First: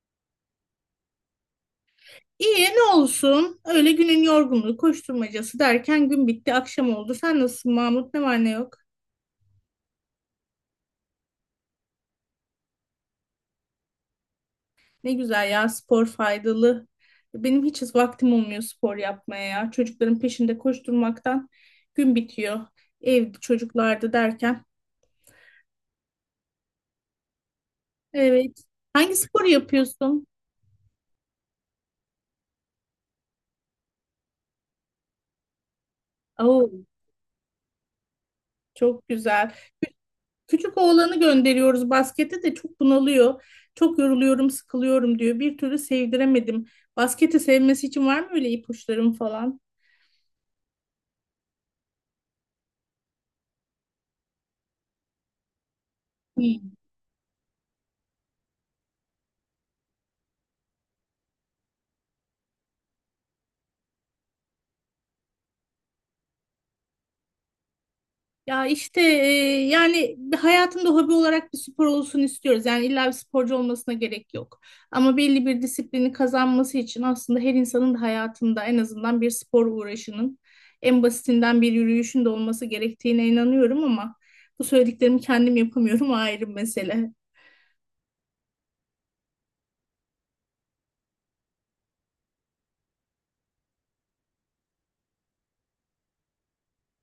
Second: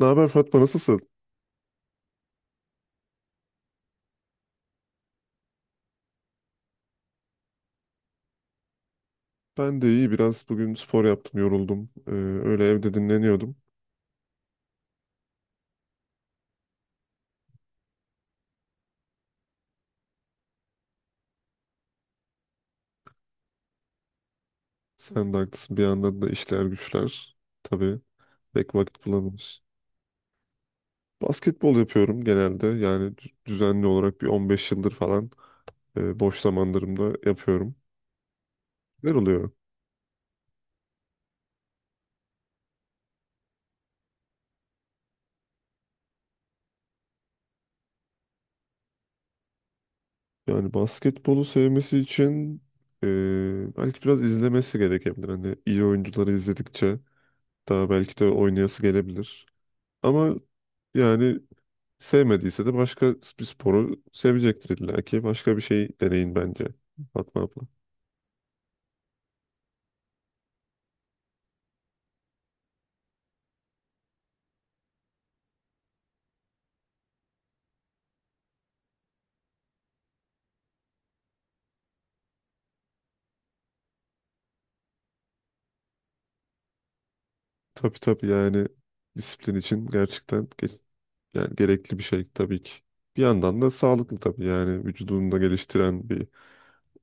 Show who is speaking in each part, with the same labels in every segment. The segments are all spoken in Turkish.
Speaker 1: Ne haber Fatma, nasılsın?
Speaker 2: İyi ne olsun. Öyle günün yorgunluğu, koşturmacası derken gün bitti, akşam oldu. Sen nasılsın Mahmut? Ne var ne yok?
Speaker 1: Ben de iyi, biraz bugün spor yaptım, yoruldum. Öyle evde dinleniyordum.
Speaker 2: Ne güzel ya, spor faydalı. Benim hiç vaktim olmuyor spor yapmaya ya. Çocukların peşinde koşturmaktan gün bitiyor. Evde çocuklarda derken.
Speaker 1: Sen de haklısın, bir yandan da işler güçler. Tabii
Speaker 2: Evet.
Speaker 1: pek vakit
Speaker 2: Hangi sporu
Speaker 1: bulamıyoruz.
Speaker 2: yapıyorsun?
Speaker 1: Basketbol yapıyorum genelde, yani düzenli olarak bir 15 yıldır falan boş
Speaker 2: Oo,
Speaker 1: zamanlarımda yapıyorum.
Speaker 2: çok
Speaker 1: Neler oluyor?
Speaker 2: güzel. Küçük oğlanı gönderiyoruz baskete de çok bunalıyor. Çok yoruluyorum, sıkılıyorum diyor. Bir türlü sevdiremedim. Basketi sevmesi için var mı öyle ipuçlarım falan?
Speaker 1: Yani basketbolu sevmesi için e, belki biraz izlemesi gerekebilir. Hani iyi oyuncuları
Speaker 2: Hmm.
Speaker 1: izledikçe daha belki de oynayası gelebilir. Ama yani sevmediyse de başka bir sporu sevecektir illa ki. Başka bir şey deneyin bence Fatma abla.
Speaker 2: Ya işte yani bir hayatında hobi olarak bir spor olsun istiyoruz. Yani illa bir sporcu olmasına gerek yok. Ama belli bir disiplini kazanması için aslında her insanın da hayatında en azından bir spor uğraşının en basitinden bir yürüyüşün de olması gerektiğine inanıyorum ama bu söylediklerimi kendim yapamıyorum, o ayrı mesele.
Speaker 1: Tabii tabii, yani disiplin için gerçekten yani gerekli bir şey tabii ki. Bir yandan da sağlıklı tabii, yani vücudunu da geliştiren bir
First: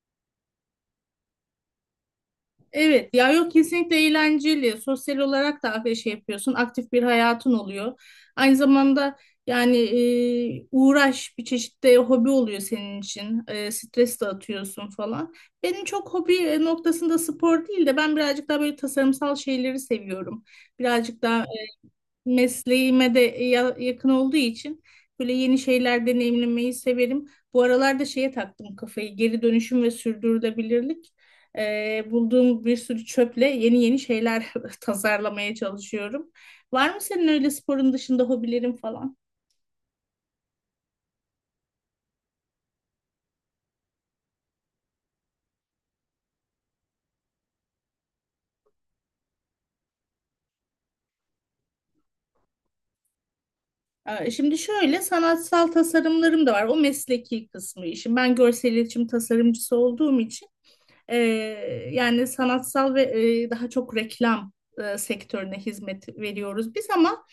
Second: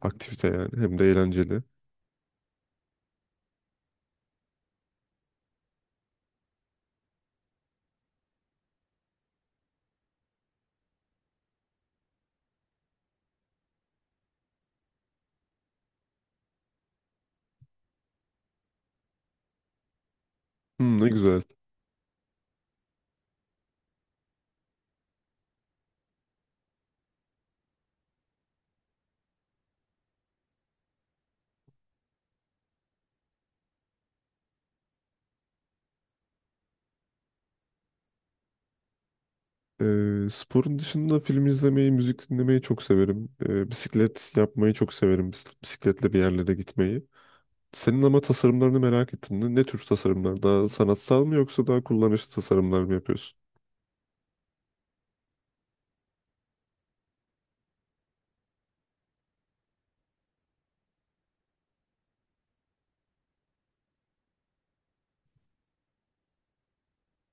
Speaker 1: aktivite, yani hem de eğlenceli.
Speaker 2: Evet ya, yok, kesinlikle eğlenceli. Sosyal olarak da bir şey yapıyorsun. Aktif bir hayatın oluyor. Aynı zamanda yani uğraş bir çeşit de hobi oluyor senin için. Stres de atıyorsun falan. Benim çok hobi noktasında spor değil de ben birazcık daha böyle tasarımsal şeyleri seviyorum.
Speaker 1: Hmm, ne
Speaker 2: Birazcık
Speaker 1: güzel.
Speaker 2: daha mesleğime de yakın olduğu için böyle yeni şeyler deneyimlemeyi severim. Bu aralarda şeye taktım kafayı, geri dönüşüm ve sürdürülebilirlik. Bulduğum bir sürü çöple yeni yeni şeyler tasarlamaya çalışıyorum. Var mı senin öyle sporun dışında hobilerin falan?
Speaker 1: Sporun dışında film izlemeyi, müzik dinlemeyi çok severim. Bisiklet yapmayı çok severim. Bisikletle bir yerlere gitmeyi. Senin ama tasarımlarını merak ettim. Ne, ne tür tasarımlar? Daha sanatsal mı yoksa daha kullanışlı tasarımlar mı yapıyorsun?
Speaker 2: Şimdi şöyle sanatsal tasarımlarım da var. O mesleki kısmı işim. Ben görsel iletişim tasarımcısı olduğum için E, yani sanatsal ve daha çok reklam sektörüne hizmet veriyoruz biz, ama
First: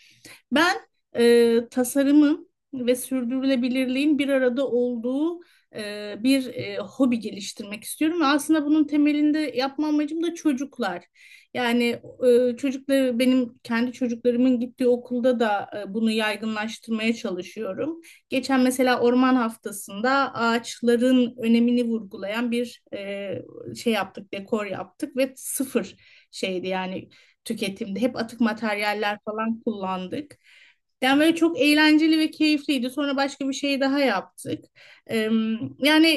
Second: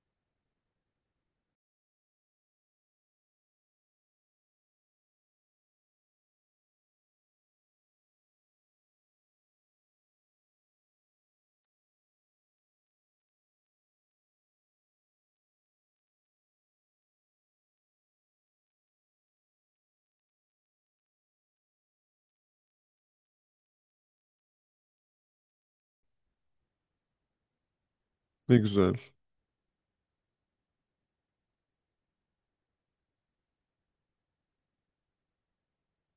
Speaker 2: ben tasarımın ve sürdürülebilirliğin bir arada olduğu bir hobi geliştirmek istiyorum. Ve aslında bunun temelinde yapma amacım da çocuklar. Yani çocukları, benim kendi çocuklarımın gittiği okulda da bunu yaygınlaştırmaya çalışıyorum. Geçen mesela Orman Haftası'nda ağaçların önemini vurgulayan bir şey yaptık, dekor yaptık ve sıfır şeydi yani tüketimde. Hep atık
Speaker 1: Ne güzel.
Speaker 2: materyaller falan kullandık. Yani böyle çok eğlenceli ve keyifliydi. Sonra başka bir şey daha yaptık. Eee, Yani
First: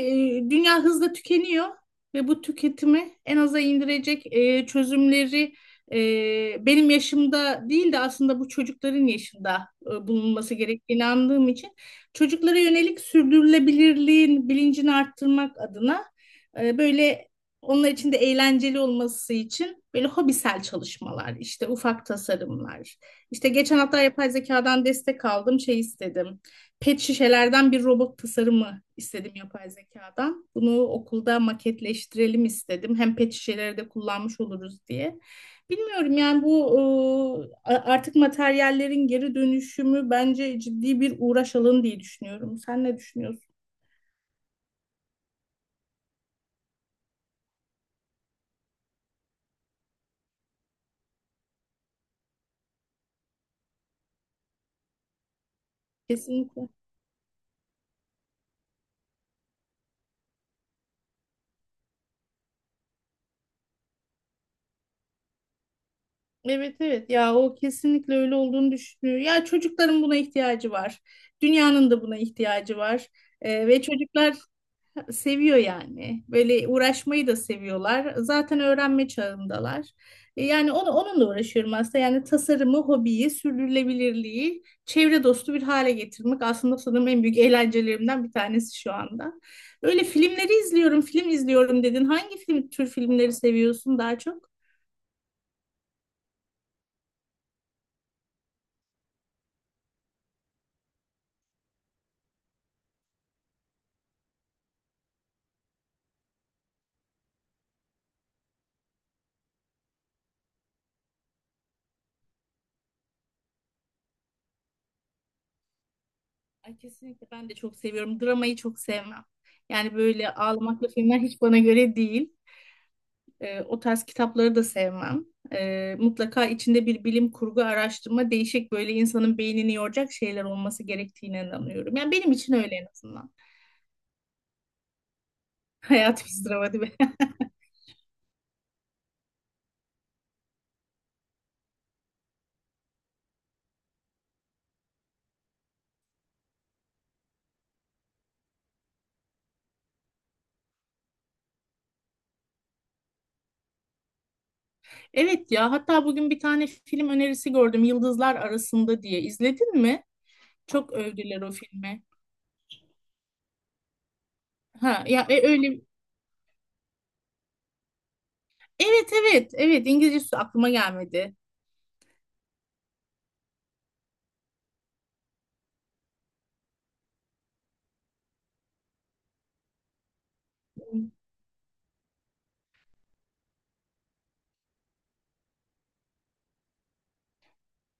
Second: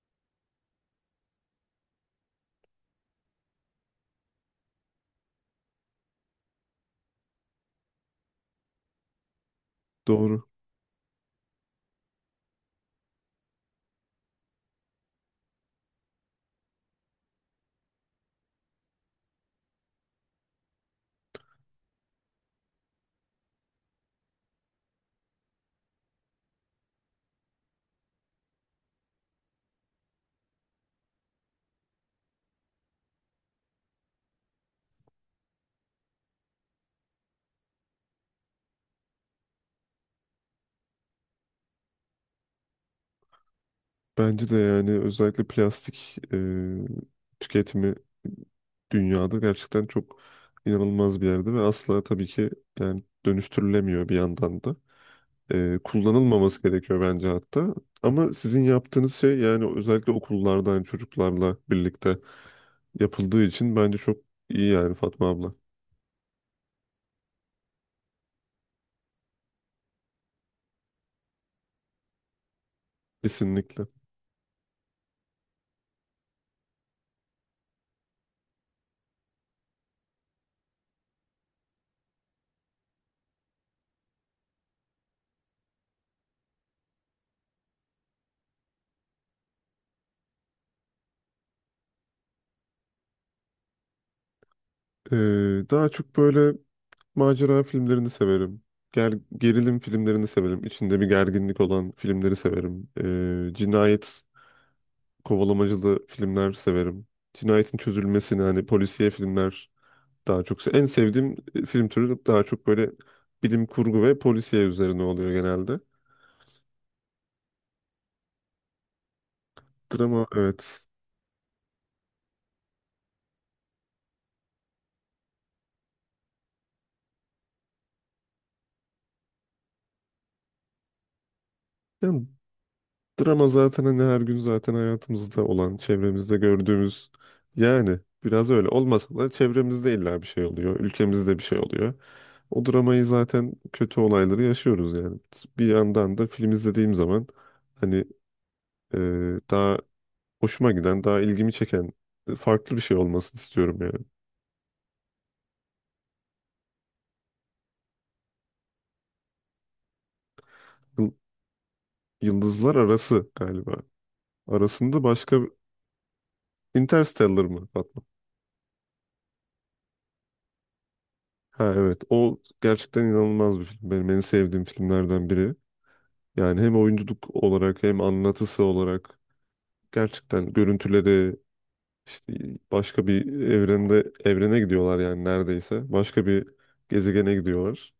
Speaker 2: dünya hızla tükeniyor ve bu tüketimi en aza indirecek çözümleri benim yaşımda değil de aslında bu çocukların yaşında
Speaker 1: Doğru.
Speaker 2: bulunması gerektiğine inandığım için çocuklara yönelik sürdürülebilirliğin bilincini arttırmak adına böyle, onlar için de eğlenceli olması için, böyle hobisel çalışmalar, işte ufak tasarımlar. İşte geçen hafta yapay zekadan destek aldım, şey istedim. Pet şişelerden bir robot tasarımı istedim yapay zekadan. Bunu okulda maketleştirelim istedim. Hem pet şişeleri de kullanmış oluruz diye. Bilmiyorum yani, bu artık materyallerin geri dönüşümü bence ciddi bir uğraş alanı diye düşünüyorum. Sen ne düşünüyorsun?
Speaker 1: Bence de, yani özellikle plastik tüketimi dünyada gerçekten çok inanılmaz bir yerde ve asla tabii ki yani dönüştürülemiyor bir yandan da. Kullanılmaması
Speaker 2: Kesinlikle.
Speaker 1: gerekiyor bence hatta. Ama sizin yaptığınız şey, yani özellikle okullarda, yani çocuklarla birlikte yapıldığı için bence çok iyi yani Fatma abla.
Speaker 2: Evet, evet, ya o kesinlikle öyle olduğunu düşünüyor. Ya çocukların buna ihtiyacı var. Dünyanın da buna ihtiyacı var. Ve
Speaker 1: Kesinlikle.
Speaker 2: çocuklar seviyor yani. Böyle uğraşmayı da seviyorlar. Zaten öğrenme çağındalar. Yani onunla uğraşıyorum aslında. Yani tasarımı, hobiyi, sürdürülebilirliği, çevre dostu bir hale getirmek aslında sanırım en büyük eğlencelerimden bir tanesi şu anda. Öyle filmleri izliyorum, film izliyorum dedin. Hangi film, tür filmleri seviyorsun daha çok?
Speaker 1: Daha çok böyle macera filmlerini severim. Gerilim filmlerini severim. İçinde bir gerginlik olan filmleri severim. Cinayet kovalamacılı filmler severim. Cinayetin çözülmesini, hani polisiye filmler daha çok en sevdiğim film türü daha çok böyle bilim kurgu ve polisiye üzerine oluyor genelde.
Speaker 2: Ay, kesinlikle ben de çok seviyorum. Dramayı çok sevmem. Yani
Speaker 1: Drama,
Speaker 2: böyle
Speaker 1: evet.
Speaker 2: ağlamaklı filmler hiç bana göre değil. O tarz kitapları da sevmem. Mutlaka içinde bir bilim kurgu araştırma, değişik, böyle insanın beynini yoracak şeyler olması gerektiğine inanıyorum. Yani
Speaker 1: Yani
Speaker 2: benim için öyle, en azından.
Speaker 1: drama zaten hani her gün zaten hayatımızda olan,
Speaker 2: Hayat bir
Speaker 1: çevremizde
Speaker 2: sınava değil mi?
Speaker 1: gördüğümüz, yani biraz öyle olmasa da çevremizde illa bir şey oluyor, ülkemizde bir şey oluyor. O dramayı zaten, kötü olayları yaşıyoruz yani. Bir yandan da film izlediğim zaman hani e, daha hoşuma giden, daha ilgimi çeken farklı bir şey olmasını istiyorum yani.
Speaker 2: Evet ya, hatta bugün bir tane film önerisi gördüm, Yıldızlar Arasında diye. İzledin mi? Çok
Speaker 1: Yıl-
Speaker 2: övdüler o filmi.
Speaker 1: Yıldızlar Arası galiba. Arasında
Speaker 2: Ha ya,
Speaker 1: başka.
Speaker 2: öyle.
Speaker 1: Interstellar mı Fatma?
Speaker 2: Evet, evet, evet, İngilizcesi aklıma gelmedi.
Speaker 1: Ha evet, o gerçekten inanılmaz bir film. Benim en sevdiğim filmlerden biri. Yani hem oyunculuk olarak hem anlatısı olarak gerçekten görüntüleri işte başka bir evrende gidiyorlar yani neredeyse. Başka bir gezegene gidiyorlar.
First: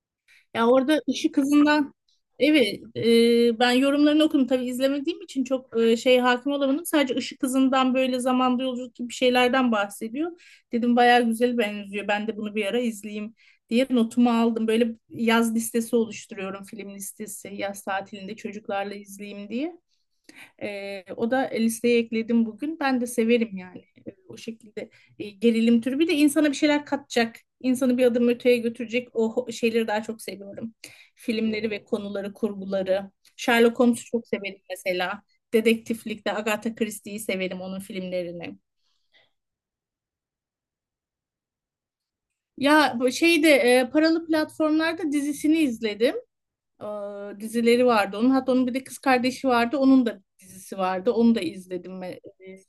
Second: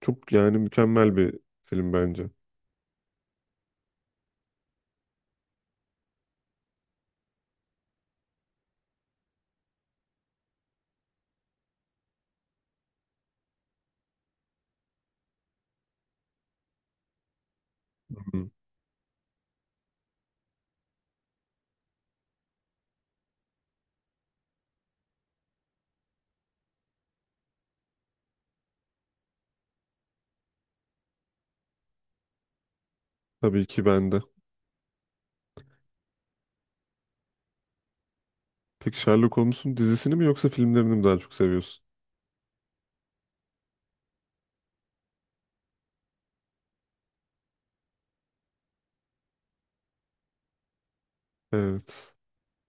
Speaker 1: Çok, yani
Speaker 2: Ya orada
Speaker 1: mükemmel
Speaker 2: Işık
Speaker 1: bir film
Speaker 2: Hızı'ndan,
Speaker 1: bence.
Speaker 2: evet, ben yorumlarını okudum, tabii izlemediğim için çok şey hakim olamadım. Sadece Işık Hızı'ndan böyle zamanda yolculuk gibi şeylerden bahsediyor. Dedim bayağı güzel benziyor. Ben de bunu bir ara izleyeyim diye notumu aldım. Böyle yaz listesi oluşturuyorum, film listesi. Yaz tatilinde
Speaker 1: Hı.
Speaker 2: çocuklarla izleyeyim diye. O da listeye ekledim bugün. Ben de severim yani. O şekilde gerilim türü. Bir de insana bir şeyler katacak, insanı bir adım öteye götürecek o şeyleri daha çok seviyorum. Filmleri ve konuları, kurguları.
Speaker 1: Tabii
Speaker 2: Sherlock
Speaker 1: ki,
Speaker 2: Holmes'u
Speaker 1: ben de.
Speaker 2: çok severim mesela. Dedektiflikte Agatha Christie'yi severim, onun filmlerini.
Speaker 1: Peki Sherlock Holmes'un dizisini mi yoksa filmlerini mi daha çok seviyorsun?
Speaker 2: Ya bu şeyde paralı platformlarda dizisini izledim. Dizileri vardı onun. Hatta onun bir de kız kardeşi vardı. Onun da dizisi vardı. Onu da izledim
Speaker 1: Evet.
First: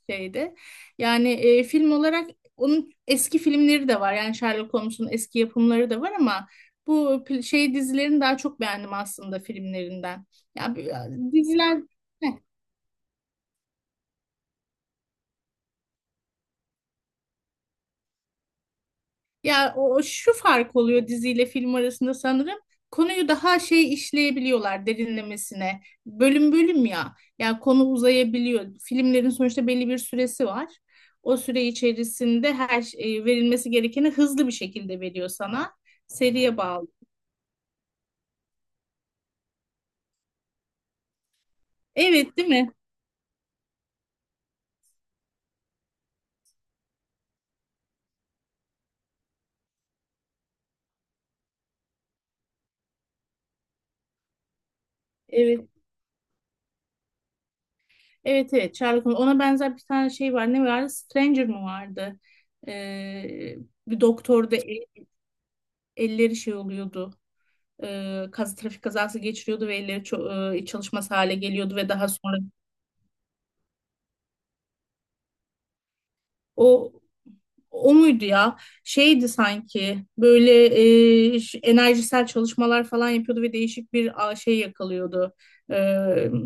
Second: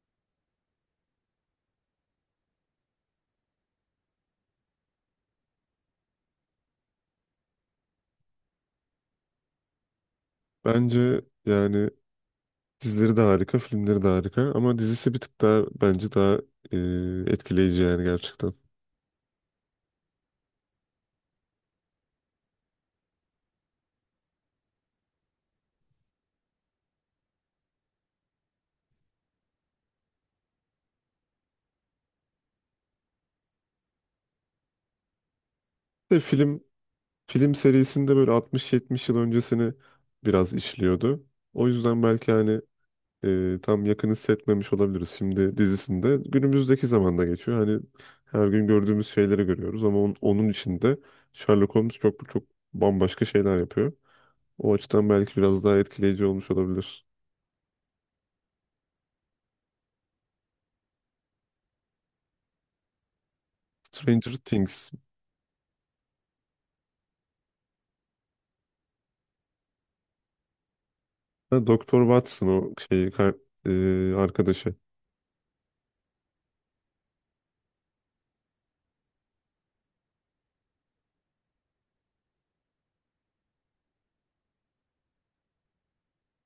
Speaker 2: şeyde. Yani film olarak onun eski filmleri de var. Yani Sherlock Holmes'un eski yapımları da var, ama bu şey dizilerini daha çok beğendim aslında filmlerinden. Ya
Speaker 1: Bence
Speaker 2: diziler.
Speaker 1: yani
Speaker 2: Heh.
Speaker 1: dizileri de harika, filmleri de harika ama dizisi bir tık daha bence daha etkileyici, yani gerçekten.
Speaker 2: Ya o o şu fark oluyor diziyle film arasında sanırım. Konuyu daha şey işleyebiliyorlar, derinlemesine. Bölüm bölüm ya. Yani konu uzayabiliyor. Filmlerin sonuçta belli bir süresi var. O süre içerisinde her şey, verilmesi gerekeni hızlı bir şekilde veriyor sana.
Speaker 1: Bir De
Speaker 2: Seriye
Speaker 1: film
Speaker 2: bağlı.
Speaker 1: Film serisinde böyle 60-70 yıl öncesini biraz işliyordu. O yüzden belki
Speaker 2: Evet, değil
Speaker 1: hani
Speaker 2: mi?
Speaker 1: tam yakın hissetmemiş olabiliriz. Şimdi dizisinde günümüzdeki zamanda geçiyor. Hani her gün gördüğümüz şeyleri görüyoruz ama onun içinde Sherlock Holmes çok çok bambaşka şeyler yapıyor. O açıdan belki biraz
Speaker 2: Evet.
Speaker 1: daha etkileyici olmuş olabilir.
Speaker 2: Evet, evet, Sherlock Holmes. Ona benzer bir tane şey var. Ne vardı? Stranger mı vardı? Ee, Bir
Speaker 1: Stranger
Speaker 2: doktorda
Speaker 1: Things.
Speaker 2: elleri şey oluyordu. E, kaz Trafik kazası geçiriyordu ve elleri çalışmaz hale
Speaker 1: Ha,
Speaker 2: geliyordu ve
Speaker 1: Doktor
Speaker 2: daha sonra
Speaker 1: Watson o şeyi arkadaşı.
Speaker 2: o o muydu ya? Şeydi sanki böyle, enerjisel çalışmalar falan yapıyordu ve değişik bir, şey yakalıyordu. E,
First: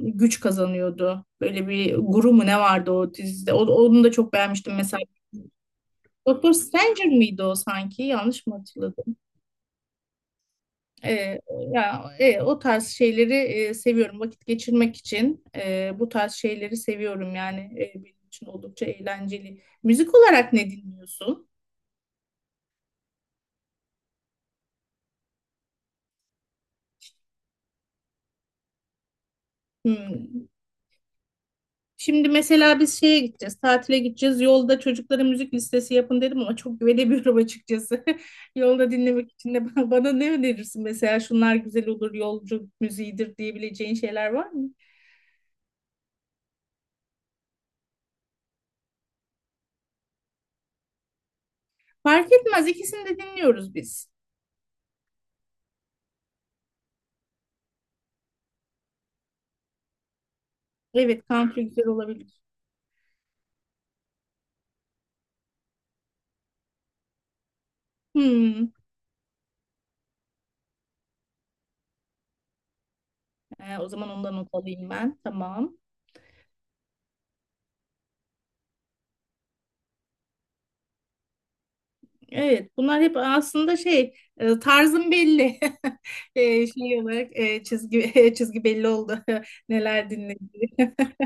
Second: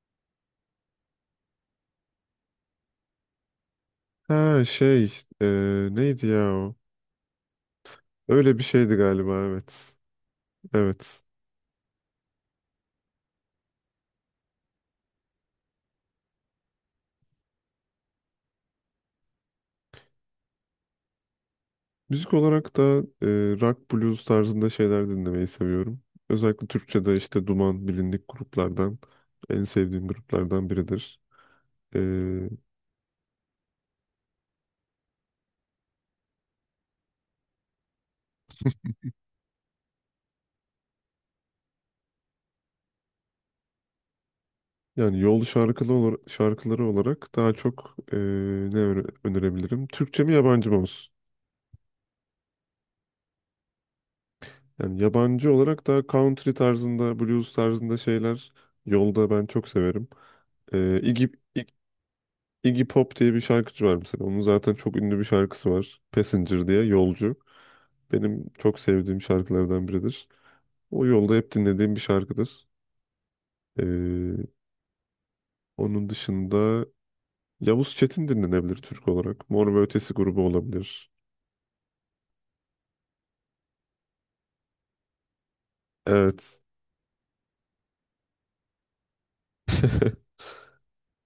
Speaker 2: Güç kazanıyordu. Böyle bir guru mu ne vardı o dizide? Onu da çok
Speaker 1: Ha
Speaker 2: beğenmiştim mesela.
Speaker 1: şey, e, neydi ya
Speaker 2: Doktor
Speaker 1: o?
Speaker 2: Stranger miydi o sanki? Yanlış mı
Speaker 1: Öyle bir şeydi
Speaker 2: hatırladım?
Speaker 1: galiba, evet. Evet.
Speaker 2: E, Ya, o tarz şeyleri seviyorum. Vakit geçirmek için bu tarz şeyleri seviyorum. Yani benim için oldukça eğlenceli. Müzik olarak ne dinliyorsun?
Speaker 1: Müzik olarak da e, rock blues tarzında şeyler dinlemeyi seviyorum. Özellikle Türkçe'de işte Duman, bilindik gruplardan en sevdiğim
Speaker 2: Hmm.
Speaker 1: gruplardan biridir. E,
Speaker 2: Şimdi mesela biz şeye gideceğiz, tatile gideceğiz. Yolda çocuklara müzik listesi yapın dedim ama çok güvenemiyorum açıkçası. Yolda dinlemek için de bana ne önerirsin? Mesela şunlar güzel olur, yolcu müziğidir diyebileceğin şeyler var mı?
Speaker 1: yani yol şarkılı olur, şarkıları olarak daha çok önerebilirim? Türkçe mi yabancı mı olsun?
Speaker 2: Fark etmez, ikisini de dinliyoruz biz.
Speaker 1: Yani yabancı olarak da country tarzında, blues tarzında şeyler yolda ben çok severim. E,
Speaker 2: Evet,
Speaker 1: Iggy,
Speaker 2: country güzel olabilir.
Speaker 1: Iggy Pop diye bir şarkıcı var mesela. Onun zaten çok ünlü bir şarkısı var, Passenger diye, yolcu. Benim
Speaker 2: Hmm.
Speaker 1: çok sevdiğim şarkılardan biridir. O yolda hep dinlediğim bir şarkıdır.
Speaker 2: O zaman ondan
Speaker 1: Ee,
Speaker 2: not alayım ben. Tamam.
Speaker 1: Onun dışında Yavuz Çetin dinlenebilir Türk olarak. Mor ve Ötesi grubu olabilir.
Speaker 2: Evet, bunlar hep aslında şey, tarzım belli.
Speaker 1: Evet.
Speaker 2: Şey olarak çizgi çizgi belli oldu neler dinlediği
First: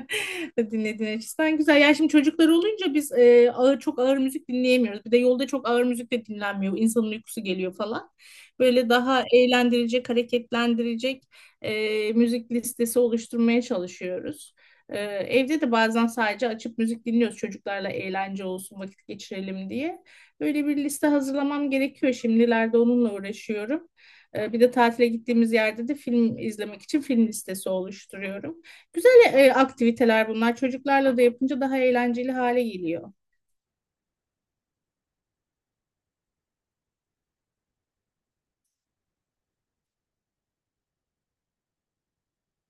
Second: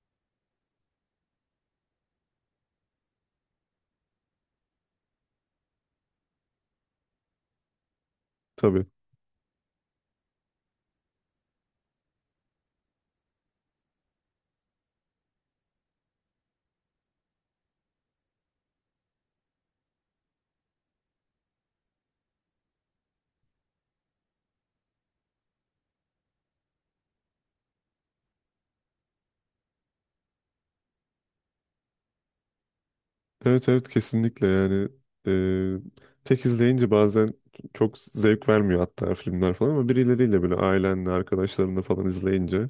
Speaker 2: dinlediğin açısından güzel. Ya şimdi çocuklar olunca biz ağır, çok ağır müzik dinleyemiyoruz. Bir de yolda çok ağır müzik de dinlenmiyor. İnsanın uykusu geliyor falan.
Speaker 1: Tabii.
Speaker 2: Böyle daha eğlendirecek, hareketlendirecek müzik listesi oluşturmaya çalışıyoruz. Evde de bazen sadece açıp müzik dinliyoruz çocuklarla, eğlence olsun, vakit geçirelim diye. Böyle bir liste hazırlamam gerekiyor, şimdilerde onunla uğraşıyorum. Bir de tatile gittiğimiz yerde de film izlemek için film listesi oluşturuyorum. Güzel aktiviteler bunlar. Çocuklarla da yapınca daha eğlenceli hale geliyor.
Speaker 1: Evet evet, kesinlikle yani eee, tek izleyince bazen çok zevk vermiyor hatta filmler falan, ama birileriyle böyle ailenle, arkadaşlarınla falan izleyince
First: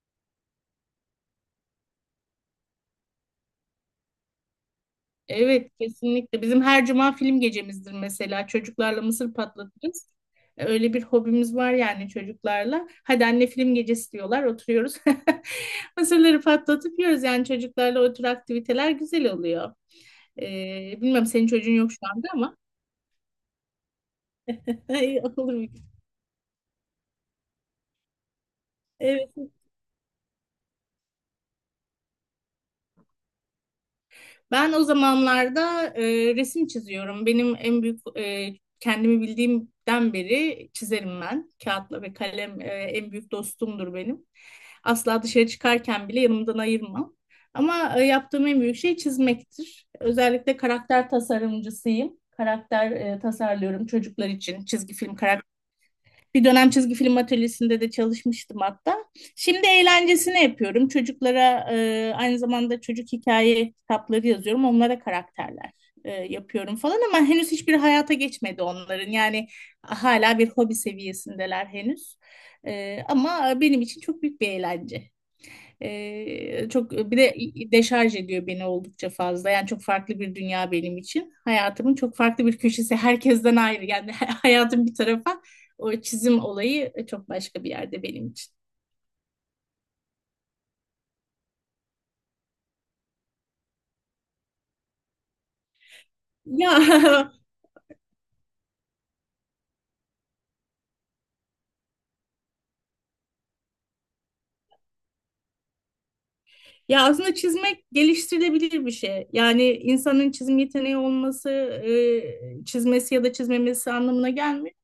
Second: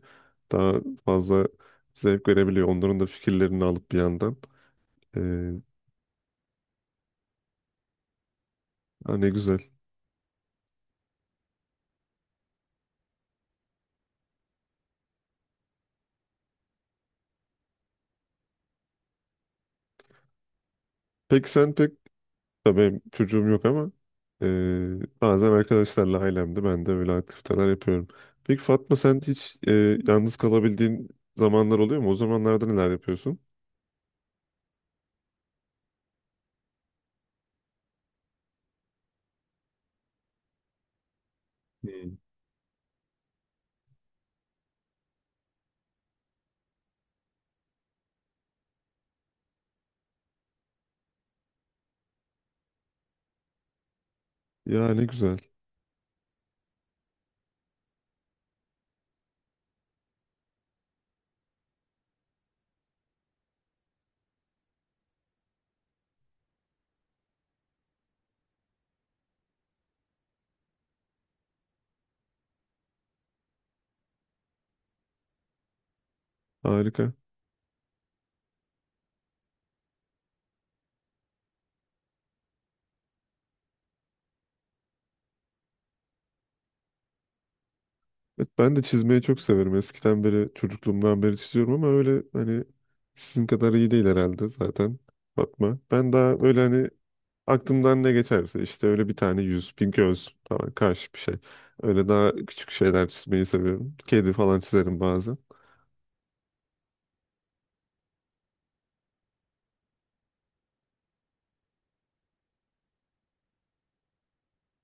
Speaker 1: daha fazla zevk verebiliyor. Onların da fikirlerini alıp bir yandan. Eee
Speaker 2: Evet, kesinlikle. Bizim her cuma film gecemizdir mesela. Çocuklarla
Speaker 1: ha, ne
Speaker 2: mısır
Speaker 1: güzel.
Speaker 2: patlatırız. Öyle bir hobimiz var yani çocuklarla. Hadi anne film gecesi diyorlar, oturuyoruz. Mısırları patlatıp yiyoruz yani, çocuklarla o tür aktiviteler güzel oluyor. Bilmem senin
Speaker 1: Peki
Speaker 2: çocuğun
Speaker 1: sen pek.
Speaker 2: yok şu anda ama.
Speaker 1: Tabii benim çocuğum yok, ama
Speaker 2: Ay,
Speaker 1: bazen
Speaker 2: olur mu?
Speaker 1: arkadaşlarla, ailemde ben de böyle aktiviteler yapıyorum. Peki Fatma, sen
Speaker 2: Evet.
Speaker 1: hiç yalnız kalabildiğin zamanlar oluyor mu? O zamanlarda neler yapıyorsun?
Speaker 2: Ben o zamanlarda resim çiziyorum. Benim en büyük kendimi bildiğimden beri çizerim ben. Kağıtla ve
Speaker 1: Hmm.
Speaker 2: kalem en büyük dostumdur benim. Asla dışarı çıkarken bile yanımdan ayırmam. Ama yaptığım en büyük şey çizmektir. Özellikle karakter tasarımcısıyım. Karakter tasarlıyorum çocuklar için.
Speaker 1: Ya
Speaker 2: Çizgi
Speaker 1: ne
Speaker 2: film.
Speaker 1: güzel.
Speaker 2: Bir dönem çizgi film atölyesinde de çalışmıştım hatta. Şimdi eğlencesini yapıyorum. Çocuklara aynı zamanda çocuk hikaye kitapları yazıyorum. Onlara karakterler yapıyorum falan, ama henüz hiçbir hayata geçmedi onların. Yani hala bir hobi seviyesindeler henüz. Ama benim için çok büyük bir eğlence. Çok
Speaker 1: Harika.
Speaker 2: bir de deşarj ediyor beni, oldukça fazla. Yani çok farklı bir dünya benim için. Hayatımın çok farklı bir köşesi. Herkesten ayrı. Yani hayatım bir tarafa. O çizim olayı çok başka bir yerde benim
Speaker 1: Evet,
Speaker 2: için.
Speaker 1: ben de çizmeyi çok severim. Eskiden beri, çocukluğumdan beri çiziyorum, ama öyle hani sizin kadar iyi değil herhalde zaten Fatma. Ben daha öyle
Speaker 2: Ya
Speaker 1: hani aklımdan ne geçerse, işte öyle bir tane yüz, bir göz falan, karşı bir şey. Öyle daha küçük şeyler çizmeyi seviyorum. Kedi falan çizerim bazen.
Speaker 2: ya aslında çizmek geliştirilebilir bir şey. Yani insanın çizim yeteneği olması, çizmesi ya da çizmemesi anlamına gelmiyor.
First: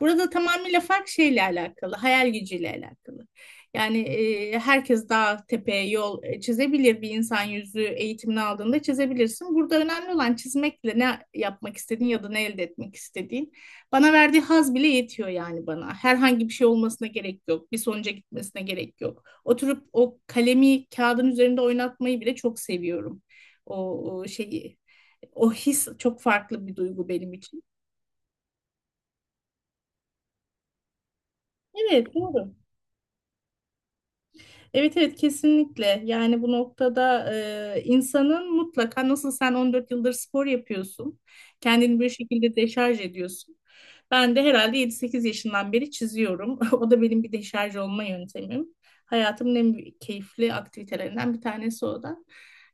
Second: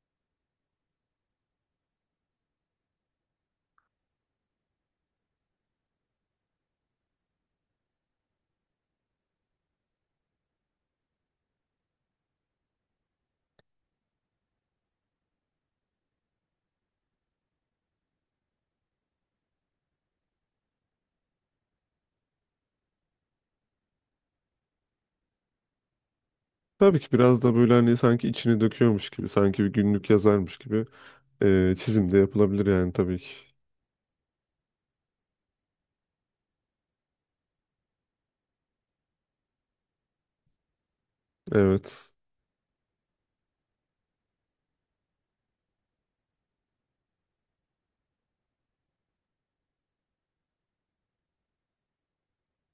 Speaker 2: Burada tamamıyla fark şeyle alakalı, hayal gücüyle alakalı. Yani herkes dağ, tepe, yol çizebilir. Bir insan yüzü eğitimini aldığında çizebilirsin. Burada önemli olan çizmekle ne yapmak istediğin ya da ne elde etmek istediğin. Bana verdiği haz bile yetiyor yani bana. Herhangi bir şey olmasına gerek yok. Bir sonuca gitmesine gerek yok. Oturup o kalemi kağıdın üzerinde oynatmayı bile çok seviyorum. O, o şeyi, o his çok farklı bir
Speaker 1: Tabii
Speaker 2: duygu
Speaker 1: ki
Speaker 2: benim
Speaker 1: biraz da
Speaker 2: için.
Speaker 1: böyle hani sanki içini döküyormuş gibi, sanki bir günlük yazarmış gibi çizim
Speaker 2: Evet,
Speaker 1: de
Speaker 2: doğru.
Speaker 1: yapılabilir yani, tabii ki.
Speaker 2: Evet, evet, kesinlikle. Yani bu noktada insanın mutlaka, nasıl sen 14 yıldır spor yapıyorsun, kendini bir
Speaker 1: Evet.
Speaker 2: şekilde deşarj ediyorsun. Ben de herhalde 7-8 yaşından beri çiziyorum. O da benim bir deşarj olma yöntemim. Hayatımın en büyük keyifli aktivitelerinden bir tanesi o da.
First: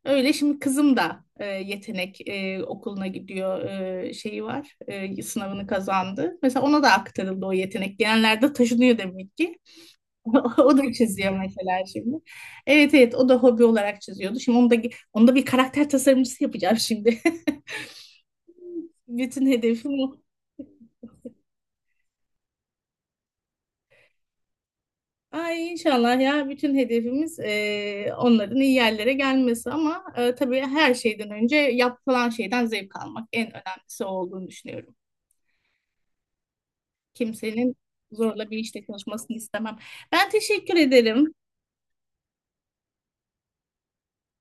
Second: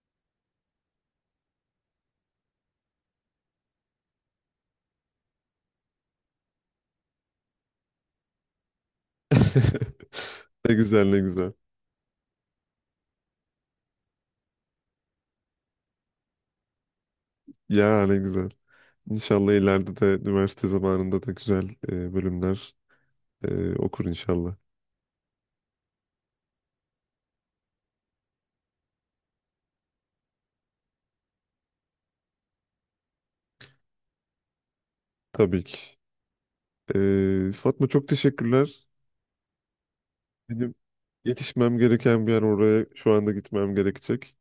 Speaker 2: Öyle şimdi kızım da yetenek okuluna gidiyor, şeyi var, sınavını kazandı. Mesela ona da aktarıldı o yetenek. Genellerde taşınıyor demek ki.
Speaker 1: Ne
Speaker 2: O da
Speaker 1: güzel, ne
Speaker 2: çiziyor
Speaker 1: güzel.
Speaker 2: mesela şimdi. Evet, evet, o da hobi olarak çiziyordu. Şimdi onu da bir karakter tasarımcısı yapacağım şimdi.
Speaker 1: Ya ne güzel.
Speaker 2: Bütün
Speaker 1: İnşallah ileride
Speaker 2: hedefim o.
Speaker 1: de üniversite zamanında da güzel bölümler okur inşallah.
Speaker 2: Ay inşallah ya, bütün hedefimiz onların iyi yerlere gelmesi ama tabii her şeyden önce yapılan şeyden zevk almak en önemlisi, o olduğunu düşünüyorum.
Speaker 1: Tabii ki.
Speaker 2: Kimsenin
Speaker 1: Fatma, çok
Speaker 2: zorla bir işte
Speaker 1: teşekkürler.
Speaker 2: çalışmasını istemem. Ben
Speaker 1: Benim
Speaker 2: teşekkür ederim.
Speaker 1: yetişmem gereken bir yer, oraya şu anda gitmem gerekecek.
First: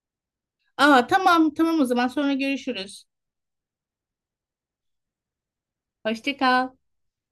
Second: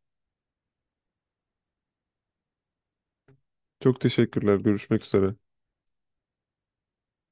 Speaker 2: Aa, tamam, tamam, o zaman sonra görüşürüz.
Speaker 1: Çok teşekkürler. Görüşmek üzere.
Speaker 2: Hoşça kal.